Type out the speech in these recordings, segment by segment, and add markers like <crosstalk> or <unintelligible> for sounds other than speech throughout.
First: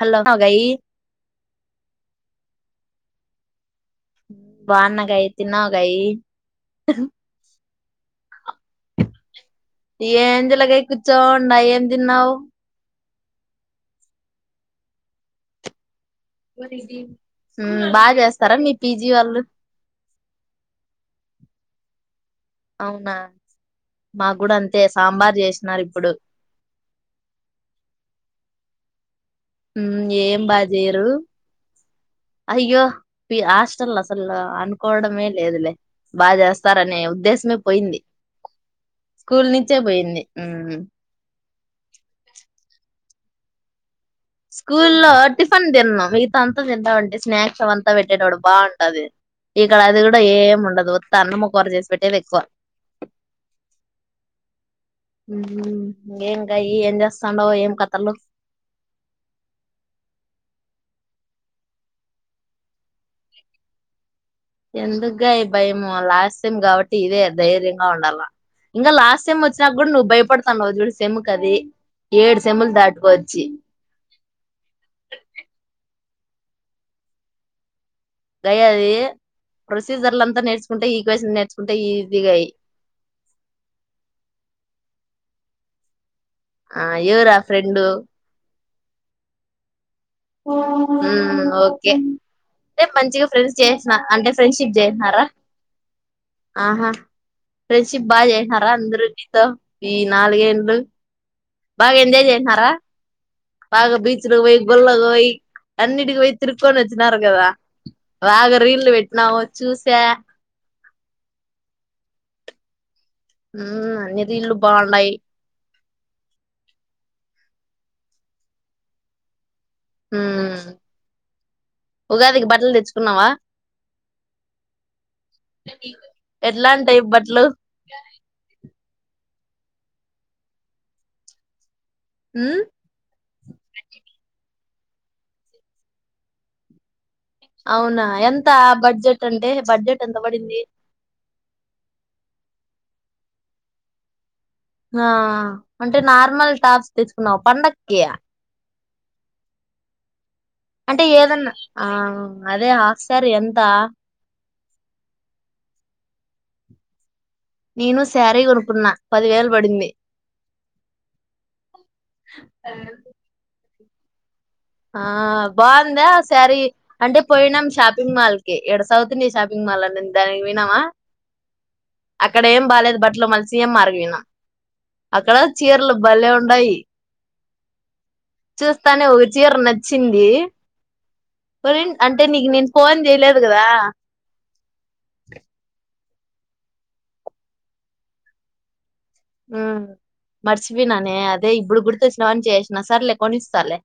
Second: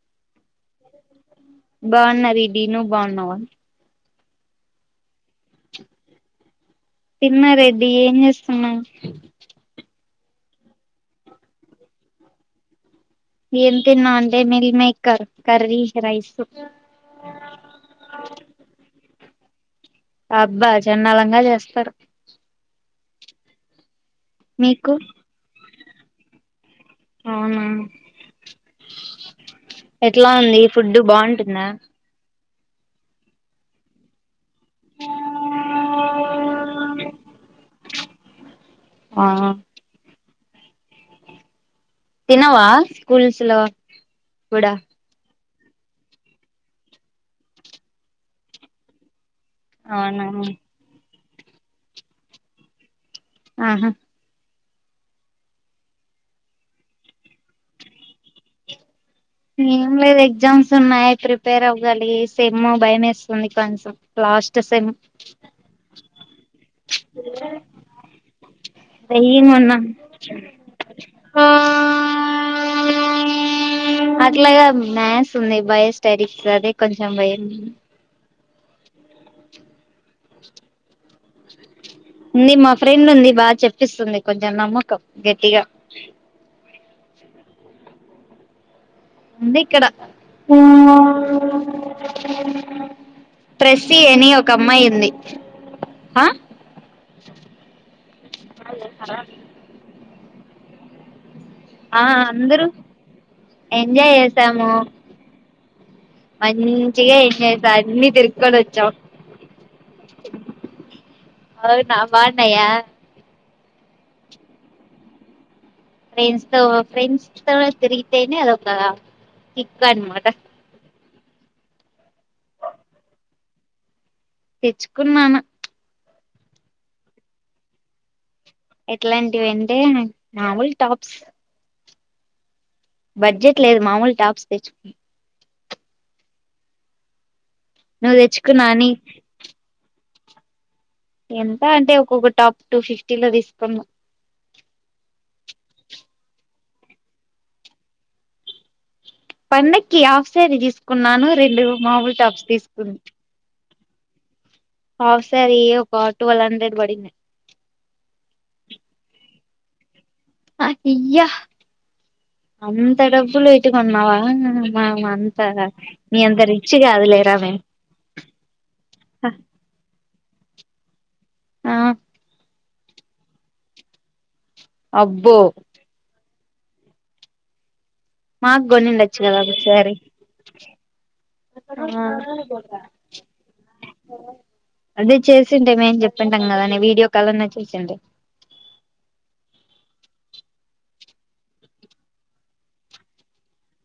Hello! గయి బాగున్నా దీదీ నువ్ బాగున్నావా బాగున్నా గయి తిన్నావా గయి తిన్నారండి. డీ ఏం చేస్తున్నావు ఏందీ జలాగి కుచ్చొంని ఉన్న ఏం తిన్నావు ఏన్ తిన్నా అంటే మిల్ మేకర్ కర్రీ రైస్ హు బాగా చేస్తారా మీ పీజీ వాళ్ళు అబ్బా చెండాలంగా చేస్తారు అవునా? మాకు కూడా అంతే మీకు సాంబార్ చేసినారు ఇప్పుడు అవునా ఎట్లా ఏం ఉంది? బాగా ఈ ఫుడ్డు చేయరు బావుంటుందా? అయ్యో పి హస్టల్ అసలు అనుకోవడమేలేదులే, బాగ జేస్తారనే దేశమే పోయింది. ఆ స్కూల్ నుంచే పోయింది. మ్ తినవా కుల్స్ లో కూడా స్కూల్ లో టిఫన్ తిన్నం. మిగతా అంత తిందామంటే స్నాక్స్ అవంతా పెట్టెటోడు బావుంటది. ఇక్కడ అది గుడ అవునా ఏమ్ ఉండదు. త అన్నము, కూర జేసి పెట్టేదే ఎక్కువ. ఆహ! ఊమ్! ఏం గయీ ఏం జేస్తాండవ్ ఏం కథలు? ఏం లేదు ఎగ్జామ్స్ ఉన్నాయి ప్రిపేర్ అవ్వాలి సెమ్ భయం వేస్తుంది కొంచం ఎందుగా ఈ భయంము లాస్ట్ టైం కాబట్టి ఇదే ధైర్యంగా ఉండాల ఇంకా లాస్ట్ టైమ్ ధైర్యంగా వచ్చినా ఉన్నాం కూడా నువ్వు భయపడతాను జుడు సెమ్కది ఏడు సెమ్ములు దాటుకోచ్చి అట్లగాద్ మ్యాథ్స్ ఉన్నయ్. బయోస్టడి అదే కొంచం భయం. దయా వీ! ప్రొసీజర్లంత నేర్చుకుంటె ఈక్వేషన్ నేర్చుకున్ ఉంది. మా ఫ్రెండ్ ఉంది బాగా చెప్పిస్తుంది కొంచం నమ్మకం గట్టిగా ఆ ఎవరా ఫ్రెండు ఉంది ఇక్కడ. మ్ ఓకే అంటే మంచిగా ఫ్రెండ్స్ చేసిన ప్రెస్సీ అని అంటే ఒక ఫ్రెండ్షిప్ అమ్మాయి ఉంది చేసినారా ఆ ఆహా ఫ్రెండ్షిప్ బాగా చేసినారా అందరు నీతో నాలుగేన్లు బాగా ఆ అందరూ ఎంజయిచేసినారా బాగా ఎంజాయ్ బీచ్లు పోయి చేసాము గుళ్ళకు పోయి అన్నిటికి పొయి, తిరుక్కొని మంచిగా వచ్చినారు గదా, ఎంజాయ్ చేసా అన్ని వాగ తిరుక్కొని వచ్చాం రీల్లు వెట్నావ్ చూశా. అవునా బాగున్నాయా ఊమ్! అన్ని రీలు బావున్నాయి. ఫ్రెండ్స్తో ఫ్రెండ్స్ తో తిరిగితేనే అది ఒక చిక్కన్, మటన్ మ్మ్ ఉగాదికి బట్టలు తెచ్చుకున్నావా? తెచ్చుకున్నాను. ఎట్లాంటాయి బట్లు ఎట్లాంటివంటే, మామూల్ టాప్స్. మ్ బడ్జెట్ లేదు మామూల్ టాప్స్ తెచ్చుకు అవునా నువ్వు ఎంతా తెచ్చుకున్నా అని బడ్జెట్ అంటే బడ్జెట్. ఏంత పడింది ఎంత అంటే ఒక్కొక్క టాప్ టూ ఫిఫ్టీ లో తీసుకున్నా ఆ అంటే నార్మల్ టాప్స్ తెచ్చుకున్నావు పండక్కి పండక్కి ఆఫ్ సారీ అంటే తీసుకున్నాను ఏదన్నా రెండు ఆ మామూలు టాప్స్ అదే తీసుకుం హాఫ్ శారీ ఎంత ఆఫ్ సారీ ఒక ట్టువల్వ్ హండ్రెడ్ బడిది నేను సారీ కొనుక్కున్నా పదివేలు పడింది ఆ ఇయ్య అంత డబ్బులు ట్టి కొన్నావా ఆ మనం అంత బాగుందా నీ అంత శారీ రిచ్ అంటే కాదులేరా మేము పోయినాం షాపింగ్ మాల్ కి ఈడ సౌత్ ఇండియా షాపింగ్ మాల్ అని ఉన్ దానికి పోయినవా ఆ అక్కడేం బాలేదు బట్లు మళ్ళ సీఎం మార్ కి పోయినా అక్కడ అబ్బో చీరలు భలే ఉ. ఉండయి మాగ్ గొనుండొచ్చు కదా టర్ నచ్చింది ఒరే హ అంటే నీకు నేను ఫోన్ చేయలేదు కదా అదే చేసిందై చెప్త ప్పంటంగనే <unintelligible> వీడియో కాల్ లోనే ఉ మర్చిపోయినానే అదే ఇప్పుడు గుర్తొచ్చినవని చేసినా సరలే కొనిస్తాలే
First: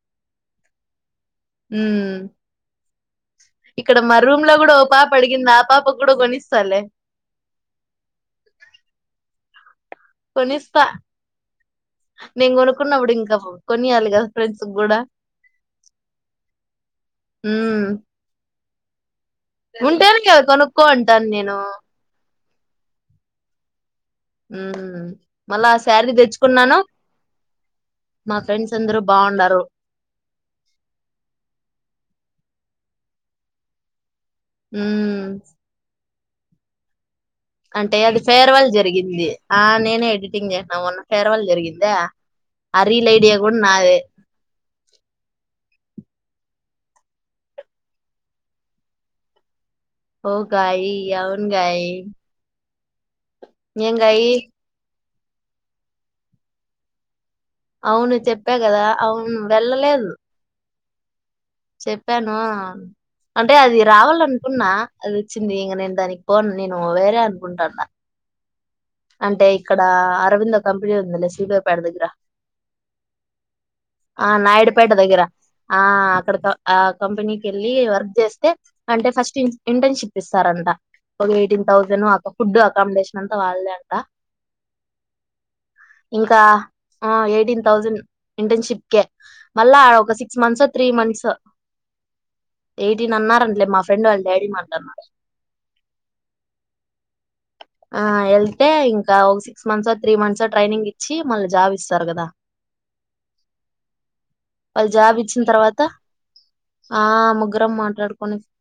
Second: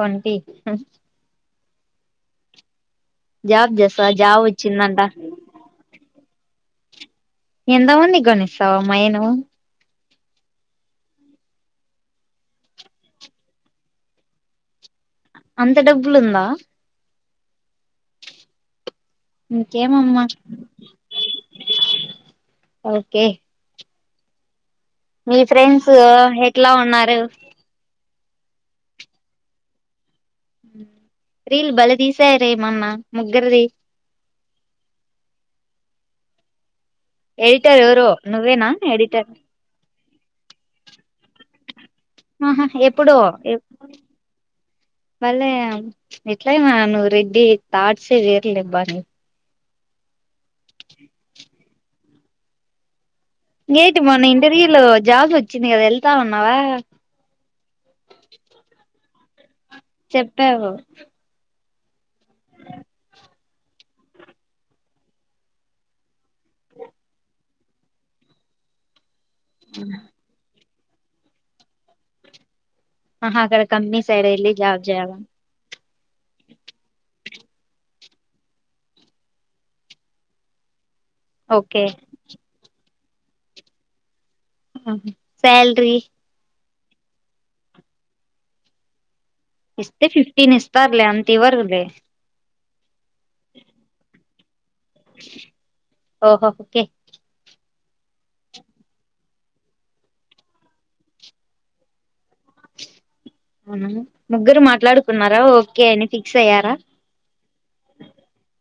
కొంటి హు ఉ జాబ్ ఇక్కడ చేస్తా మా జాబ్ రూమ్ లో కూడా ఓ వచ్చిందంట పాప అడిగింది ఆ పాప కూడా కునిస్తా స్తాలే ఎందామంది అంతమధికొనిస్తవమ్మయి నువ్ కొనిస్తా నేను కొనుక్కున్నప్పుడు ఇంకా కొనియాలి కదా ఫ్రెండ్స్ కూడా. అంత డబ్బులుందా. ఉ ఉంటాను ఇంకేమమ్మా కదా కొనుకొంటాను నేను ఒకే మ్మ్ మీ మళ్ళా ఆ ఫ్రెండ్స్ శారీ ఎట్లా తెచ్చుకున్నాను ఉన్నారు మా ఫ్రెండ్స్ అందరూ బావున్నారూ రీళ్ళు బలే తీసాయారేమొన్న ముగ్గురిది హమ్ ఎడిటర్ అంటే ఎవరో అది ఫేర్వల్ నువ్వేనా జరిగింది ఎడిటర్ ఆ నేనే ఎడిటింగ్ చేశా మొన్న ఫేర్వెల్ జరిగిందా ఉహు ఆ రీల్ ఎప్పుడో ఐడియా కూడా ఎప్ నాదే బలే అట్లయిన నువ్వు రెడ్డి థాట్స్ ఎ వేరు లేబాని ఓ గయి అవును గయి ఎన్ ఏంటి మొన్న ఇంటర్వ్యూలో జాబ్ వచ్చింది కదా వెళ్తా ఉన్నావా అవును చెప్పా కదా అవును వెళ్ళలేదు చెప్పావు. చెప్పాను అంటే అది రావాలనుకున్నా అది ఒచ్చింది ఇంక నేను దాని పోన్ నేను వేరే కుంటన్న అంటే ఇక్కడ అరవింద కంపెనీ ఉందిలే శ్రీదేవుపాడ్ దగ్గర ఆహా అక్కడ కంపెనీ సైడ్ ఆ వెళ్ళి జాబ్ నాయుడుపేట దగ్గర చేయాలని ఆ అక్కడతొ ఆ కంపెనీ కేళ్ళి వర్క్ చేస్తే అంటే ఫస్ట్ ఇంటర్న్షిప్ ఇస్తారంట ఒక eighteen okay thousand food accommodation అంతా వాళ్ళదే ట హు సాలరీ ఆ ఎయిటీన్ తోస్డండ్ ఇంటర్న్షిప్కే ఇస్తే ఫిఫ్టీన్ ఇస్తార్లే అంత ఇవర్లే ఎయిటీన్ అన్నారంటలే మా ఫ్రెండ్ వాళ్ళ డాడీ మా ఓహా ఒకే ఆ వెళ్తే ఇంకా ఒక six months three months training ఇచ్చి మళ్ళ జాబ్ ఇస్తారు కదా అవునా ముగ్గురు వాళ్ళు జాబ్ మాట్లాడుకున్నారా ఇచ్చిన తర్వాత ఓకే అని ఫిక్స్ అయ్యారా.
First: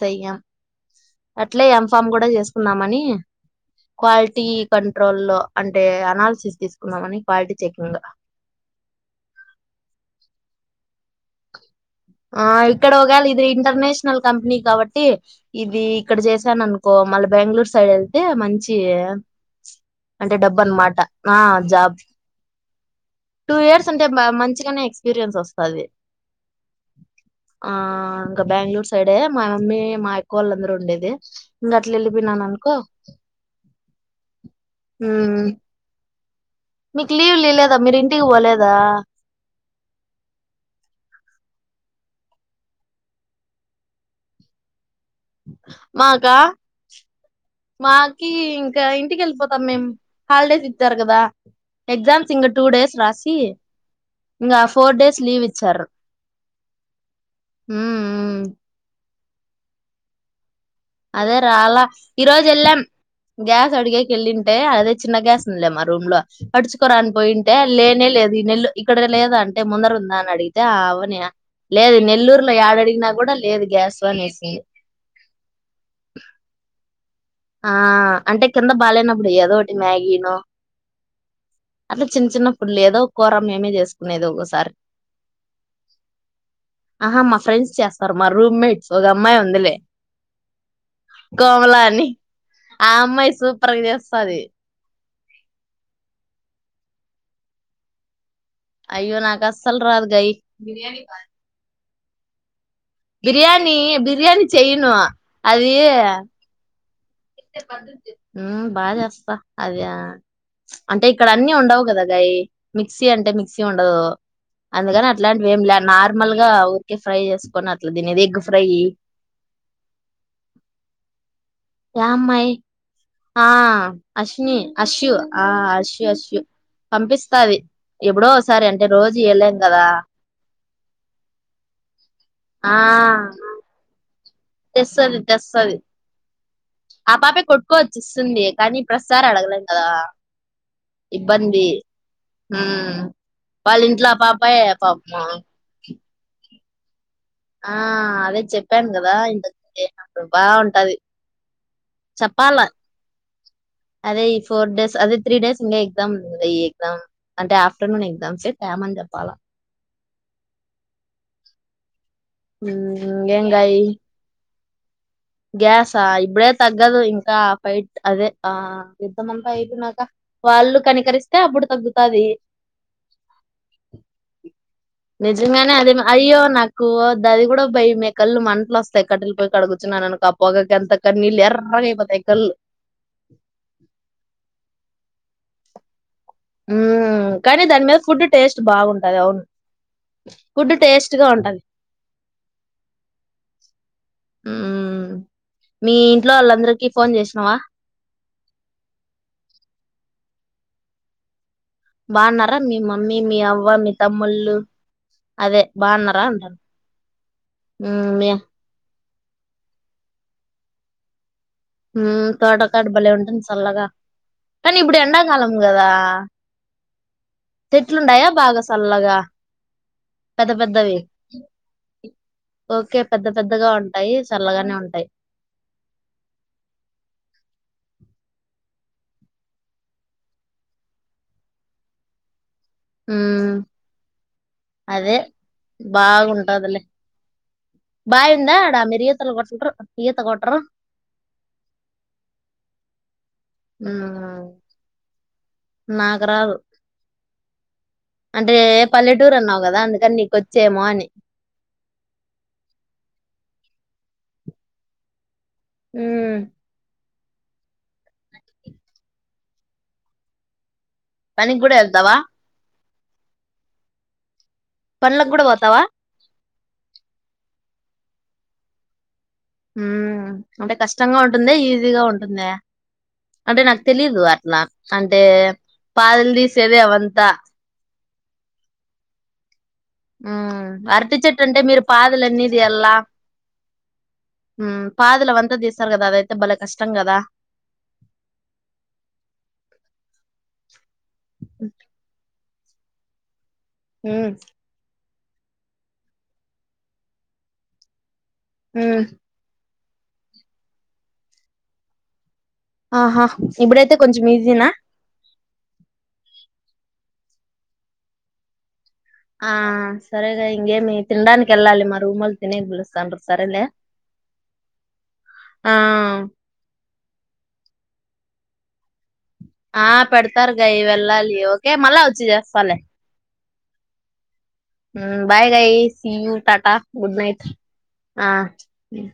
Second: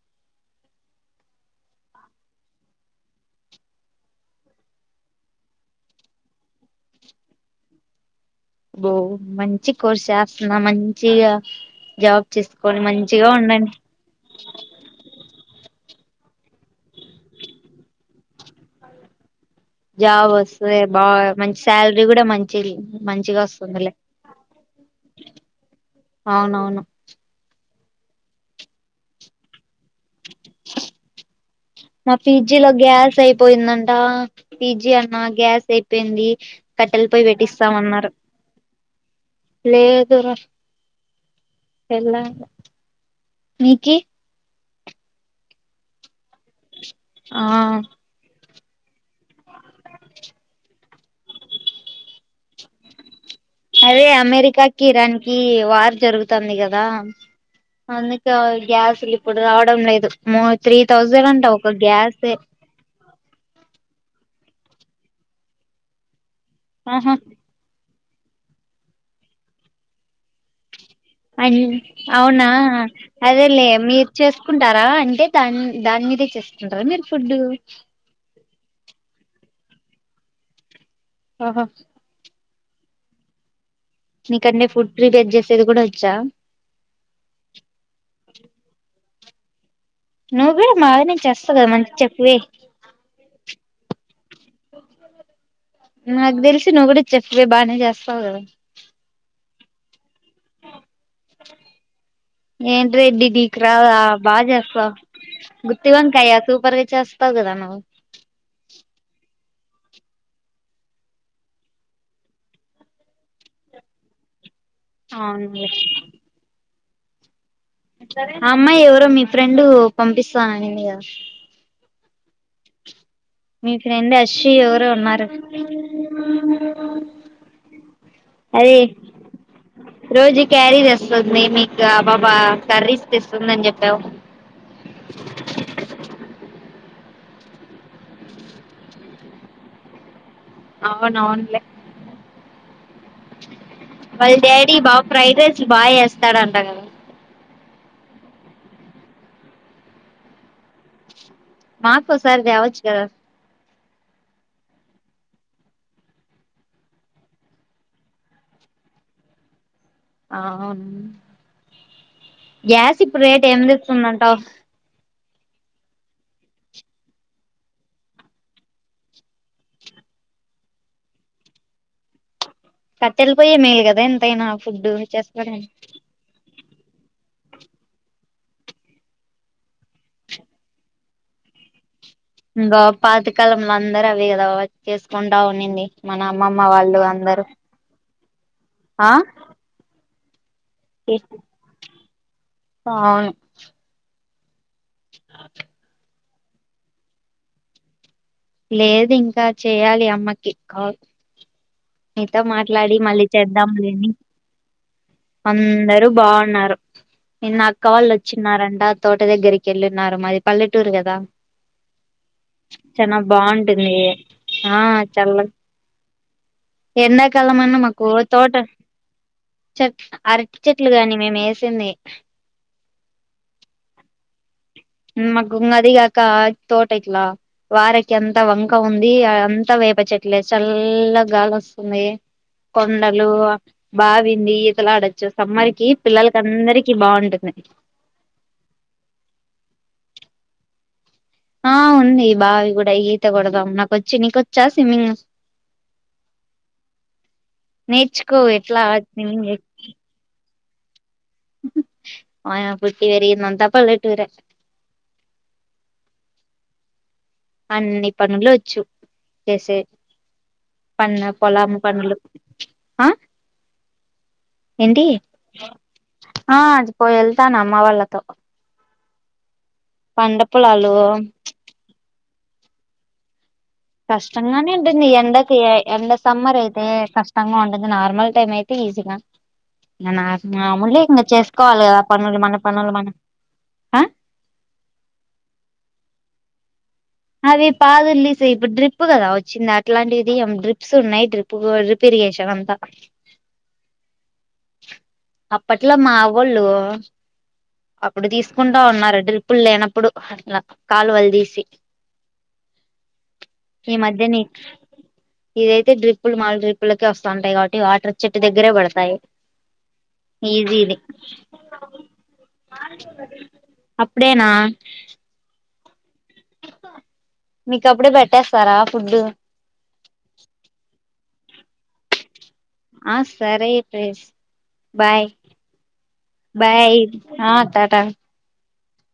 సయ్యం అట్లే ఎంఫామ్ కూడా చేసుకుందామని క్వాలిటీ కంట్రోల్లో అంటే అనాలసిస్ తీసుకున్నామని క్వాలిటీ చెకింగ్. బో మంచి కోర్స్ చేస్తున్నా మంచిగా. జాబ్ ఆ చేసుకొని ఇక్కడ ఒగేల మంచిగా ఇది ఉండండి ఇంటర్నేషనల్ కంపెనీ కాబట్టి ఇది. ఇక్కడ చేసాను అనుకో మళ్ళ బెంగళూరు సైడ్ వెళ్తే మంచి జాబ్ అంటే డబ్బు వస్తే అనమాట బా ఆ మంచి జాబ్ శాలరీ కూడా మం చేలు టూ ఇయర్స్ ఉంటే మంచిగానే ఎక్స్పీరియన్స్ వస్తది అవునవును ఆ ఇంకా బెంగళూర్ సైడే మా యమ్మీ మా వెళ్ళిపోయినాను పీజీలో అనుకో గ్యాస్ అయిపోయిందంట పీజీ అన్న ఉమ్ గ్యాస్ అయిపోయింది కట్టెల మీకు పొయ్యి లీవులీలేదా మీరు పెట్టిస్తామన్నారు ఇంటికి పోలేదా ఎలా నికి మాక్ ఇంకా ఆ మాకి ఇం ఇంక ఇంటికి వెళ్ళిపో సార్ మేమ్ హాలిడేస్ ఇస్ జరగదా ఎగ్జామ్స్ ఇంగ టూ డేస్ రాసి అదే ఇంగ అమెరికాకి ఫోర్ ఇరాన్ డేస్ కి లీవ్ ఇచ్చారు వార్ జరుగుతాంది కదా అందుకే ఉమ్ ఆయిల్ గ్యాస్లి ఇప్పుడు రావడం లేదు మోత్ త్రీ థౌజండ్ అదే అంటా ఒక రాలా ఈ గ్యాసే రోజు ఎళ్ళాం గ్యాస్ అడిగేకి ఏళ్ళింటే అదే చిన్న గ్యాస్ ఉలే మా రూమ్ లో అడుచుకోరాని ఆహా పోయింటే లే న లేదు ఈ నెల్ ఇక్కడ లేదా అంటే ముందర ఉందాని ఉమ్ అవునా నెల్లూరులో ఏడడిగినా కూడా అదే లేదు లే గ్యాస్ మీరు అనేసింది చేసుకుంటారా అంటే దాన్ దాన్ని ఉంటరా అ ఆ అంటే తిన్న బాలేనప్పుడు ఏదో ఒకటి మ్యాగీనో ఆహా అట్లా చిన్న ప్ లేదో కూర మేమే చేసుకుంటాం నేది నీకంటే ఒకోసారి ఫుడ్ ప్రిపేర్ చేసేది కూడా వచ్చా ఆహా మా ఫ్రెండ్స్ చేస్తారు మా రూమ్ మెట్స్ ఓగ అమ్మాయి ఉండే నువ్వు మావినే మంచిగ చేస్తావు కదా మంచి చెప్పవ ఆ అమ్మాయి సూపర్గా చేస్తాది నాకు తెలిసి నువ్వు కూడా చెఫ్నే బానే చేస్తావ్ కదా అయ్యో నాక అస్సలు రాదు గాయి బిర్యానీ బాగా ఏంటి రెడ్డి నీకు రాదా బాగ బిర్యానీ చెయ్యను చేస్తావ్ గుత్తి వంకాయ సూపర్గ ఉమ్ బాగా అబ్బ అద అంటే ఇక్కడ అన్ని ఉండవు కదా గాయి మిక్సీ అంటే మిక్సీ ఉండదు అందుకని అట్లాంటివి ఏమి అవునులే లే నార్మల్ గా ఉ ఫ్రై చేస్త ఆ అమ్మాయి ఎవరో మీ ఫ్రెండ్ పంపిస్తాననింది కదా యా అమ్మాయ్ ఆ మీ ఫ్రెండ్ అశ్వి అశ్విని ఎవరో అశ్యు ఉన్నారు ఆ అశ్యు అశ్యు పంపిస్తాది ఎప్పుడో ఒకసారి అదే అంటే రోజు ఈయ్యాలెం కదా రోజు క్యారీ చేస్తుంది <unintelligible> బాబా ఆ కర్రీస్ తెస్తుందని చెప్పావు తెస్తది తెస్తది ఆ పాపే కొట్టుకోవచ్చి ఇస్తుంది కానీ ప్రతి సారి అడగలేం కదా అవును అవునులే ఇబ్బంది ఉమ్ వాళ్ళ ఇంట్లో ఆ వాళ్ళ పాపాయే డాడీ బాగా పాపం ఫ్రైడ్ రైస్ బాగా చేస్తాడంట కదా ఆ అదే చెప్పాను కదా ఇంతకే అప్పుడు బాగుంటది మాకు ఓ సారి చెప్పాల తేవచ్చు కదా అదే ఈ ఫోర్ డేస్ అదే త్రీ డేస్ ఇంకా ఎగ్జామ్ ఉంది ఈ ఎగ్జామ్ అంటే ఆఫ్టర్నూన్ ఎగ్జామ్స్ <unintelligible> చెప్పాలా ఆ అవున్ గ్యాస్ ఇప్పుడు రేట్ ఇంగేంగాయి ఎందుకు ఉందంటావ్ గ్యాసా ఇప్పుడే తగ్గదు ఇంకా ఫైట్ అదే ఆ యుద్ధమంతా అయిపోనక వాళ్ళు కనికరిస్తే అప్పుడు తగ్గుతది కట్టెలా పొయ్యే మేలు కదా ఎంతైనా ఫుడ్ చేసుకోడానికి నిజంగానే అది అయ్యో నా కో అది కూడా భై మే కళ్ళు మంటలు వస్తాయి కట్టెలు పోయి కడుగుచున్నా అనుకో ఆ పోగాకి ఎంత కన్నీళ్ళు ఎర్రగా అయిపోతాయి కళ్ళు. ఇంగా పాతకాలంలో అందరు అవే కదా వాచెస్ ముండా ఉండింది మన అమ్మమ్మ వాళ్ళు అందరూ టేస్టు ఆ బాగుంటది అవును ఫుడ్ టేస్ట్గా ఉంటుంది అవును మ్ మ్ మీ ఇంట్లో వాళ్ళందరికీ ఫోన్ చేసినావా లేదు ఇంకా చెయాలి అమ్మకి కాల్ మీతో బాగున్నారా మీ మాట్లాడి మమ్మీ, మళ్ళీ మీ అవ్వ, మీ చేద్దాములేని తమ్ముళ్ళు అదే అందరూ బాగున్నారా అంటాను. బాగున్నారు న నా అక్క వాళ్ళు హ్మ్ మీ వచ్చినారంట తోట దగ్గరికి వెళ్ళున్నారు మాది పల్లెటూరు కదా ఉమ్ తోట కడ <unintelligible> బలే చానా ఉంటుంది చల్లగా బాగుంటుంది కానీ ఆ ఇప్పుడు చల్ల ఎండాకాలం కదా ఎండాకాలం అన్న మాకు చెట్లుండయా తోట బాగా చల్లగా చెట్ పెద్ద అరటి చెట్లు పెద్దవి గాని మేము వేసింది ఓకే పెద్ద పెద్దగా ఉంటాయి చల్ల <unintelligible> అది కాక తోట ఇట్లా వారికి అంత వంక ఉంది అంత వేప చెట్లే చల్ల గాలి వస్తుంది కొండలు హ్మ్ బావింది ఈతలా అదే ఆడొచ్చు సమ్మర్కి పిల్లలకి బాగుంటదిలే అందరికి బాగుంటుంది బాయి ఉందా ఆడా మీరు ఇతలూ కొటిండ్రు ఈత కొట్రరు ఆ ఉంది బావి కూడా ఈత కొడదాం నాకు వచ్చు ఉమ్, నీకొచ్చా స్విమ్మింగ్ నాకు రాదు నేర్చుకో అంటే ఎట్లా పల్లెటూరు స్విమ్మింగ్ అన్నావు కదా అందుకని నీకు వచ్చేమోని <unintelligible> అయన పుట్టి పెరిగింనంతా పళ్ళటూరే మ్ అన్ని పనులు వచ్చు చేసే పన్న పనికి పొలం కూడా వెళ్తావా పనులు ఆ ఏంటి పనులకు గూడా పోతావా ఆ అది పోయి వెళ్తాను అమ్మ వాళ్ళతో మ్ పంట అంటే పొలాలు కష్టంగా ఉంటుందా ఈజీగా ఉం <unintelligible> కష్టంగానే ఉంటుంది ఎండకి ఎండ పాదలు సమ్మర్ తీసేది అయితే అవంతా కష్టంగా ఉంటుంది నార్ మల్ టైమ్ అయితే ఈజీగా ఊమ్ నార్మూలే అర్టి ఇంకా చెట్టంటే మీరు చేసుకోవాలి కదా పనులు పాదులన్ని మన తీయ్యాల పనులు మనం ఆ ఊమ్ పాదులు అవంతా తీస్తారు కదా అదై భలె కష్ అవి పాదుల్ తీసి ఇప్పుడు డ్రిప్ కదా వచ్చింది అట్లాంటిది డ్రిప్స్ ఉన్నాయి డ్రిప్ ర్రిప్ ఇరిగేషన్ అంత <unintelligible> మ్ అప్పట్లో మా అవ్వోళ్ళు తీసుకుంటా ఉమ్, ఉన్నారు డిప్పులు లేన ప్పుడు న కాలువల్ తీసి ఆహా ఈ ఇప్పుడైతే మధ్య కొంచెం ని ఈజీనా ఇదైతే డ్రిప్పులు మాల డ్రిప్పుల వస్తా ఉంటాయి కాబటి వాటర్ చెట్టు దగ్గర పడు ఆ సరేగా ఇంగేమి తినడానికి కెళ్ళాలి మా రూమోల్లు తినేకి పిలుస్తాండారు సరేలే అప్పుడేనా ఆ కప్పుడే పెట్టేస్తారా ఫుడ్ ఆ పెడతారు గ ఇవెల్లాలి ఓకే మళ్ళ వచ్చి జేస్తాలే ఆ సరే ప్రేస్ మ్ bye guys see you tata bye good night ఆ టాటా ఆ లే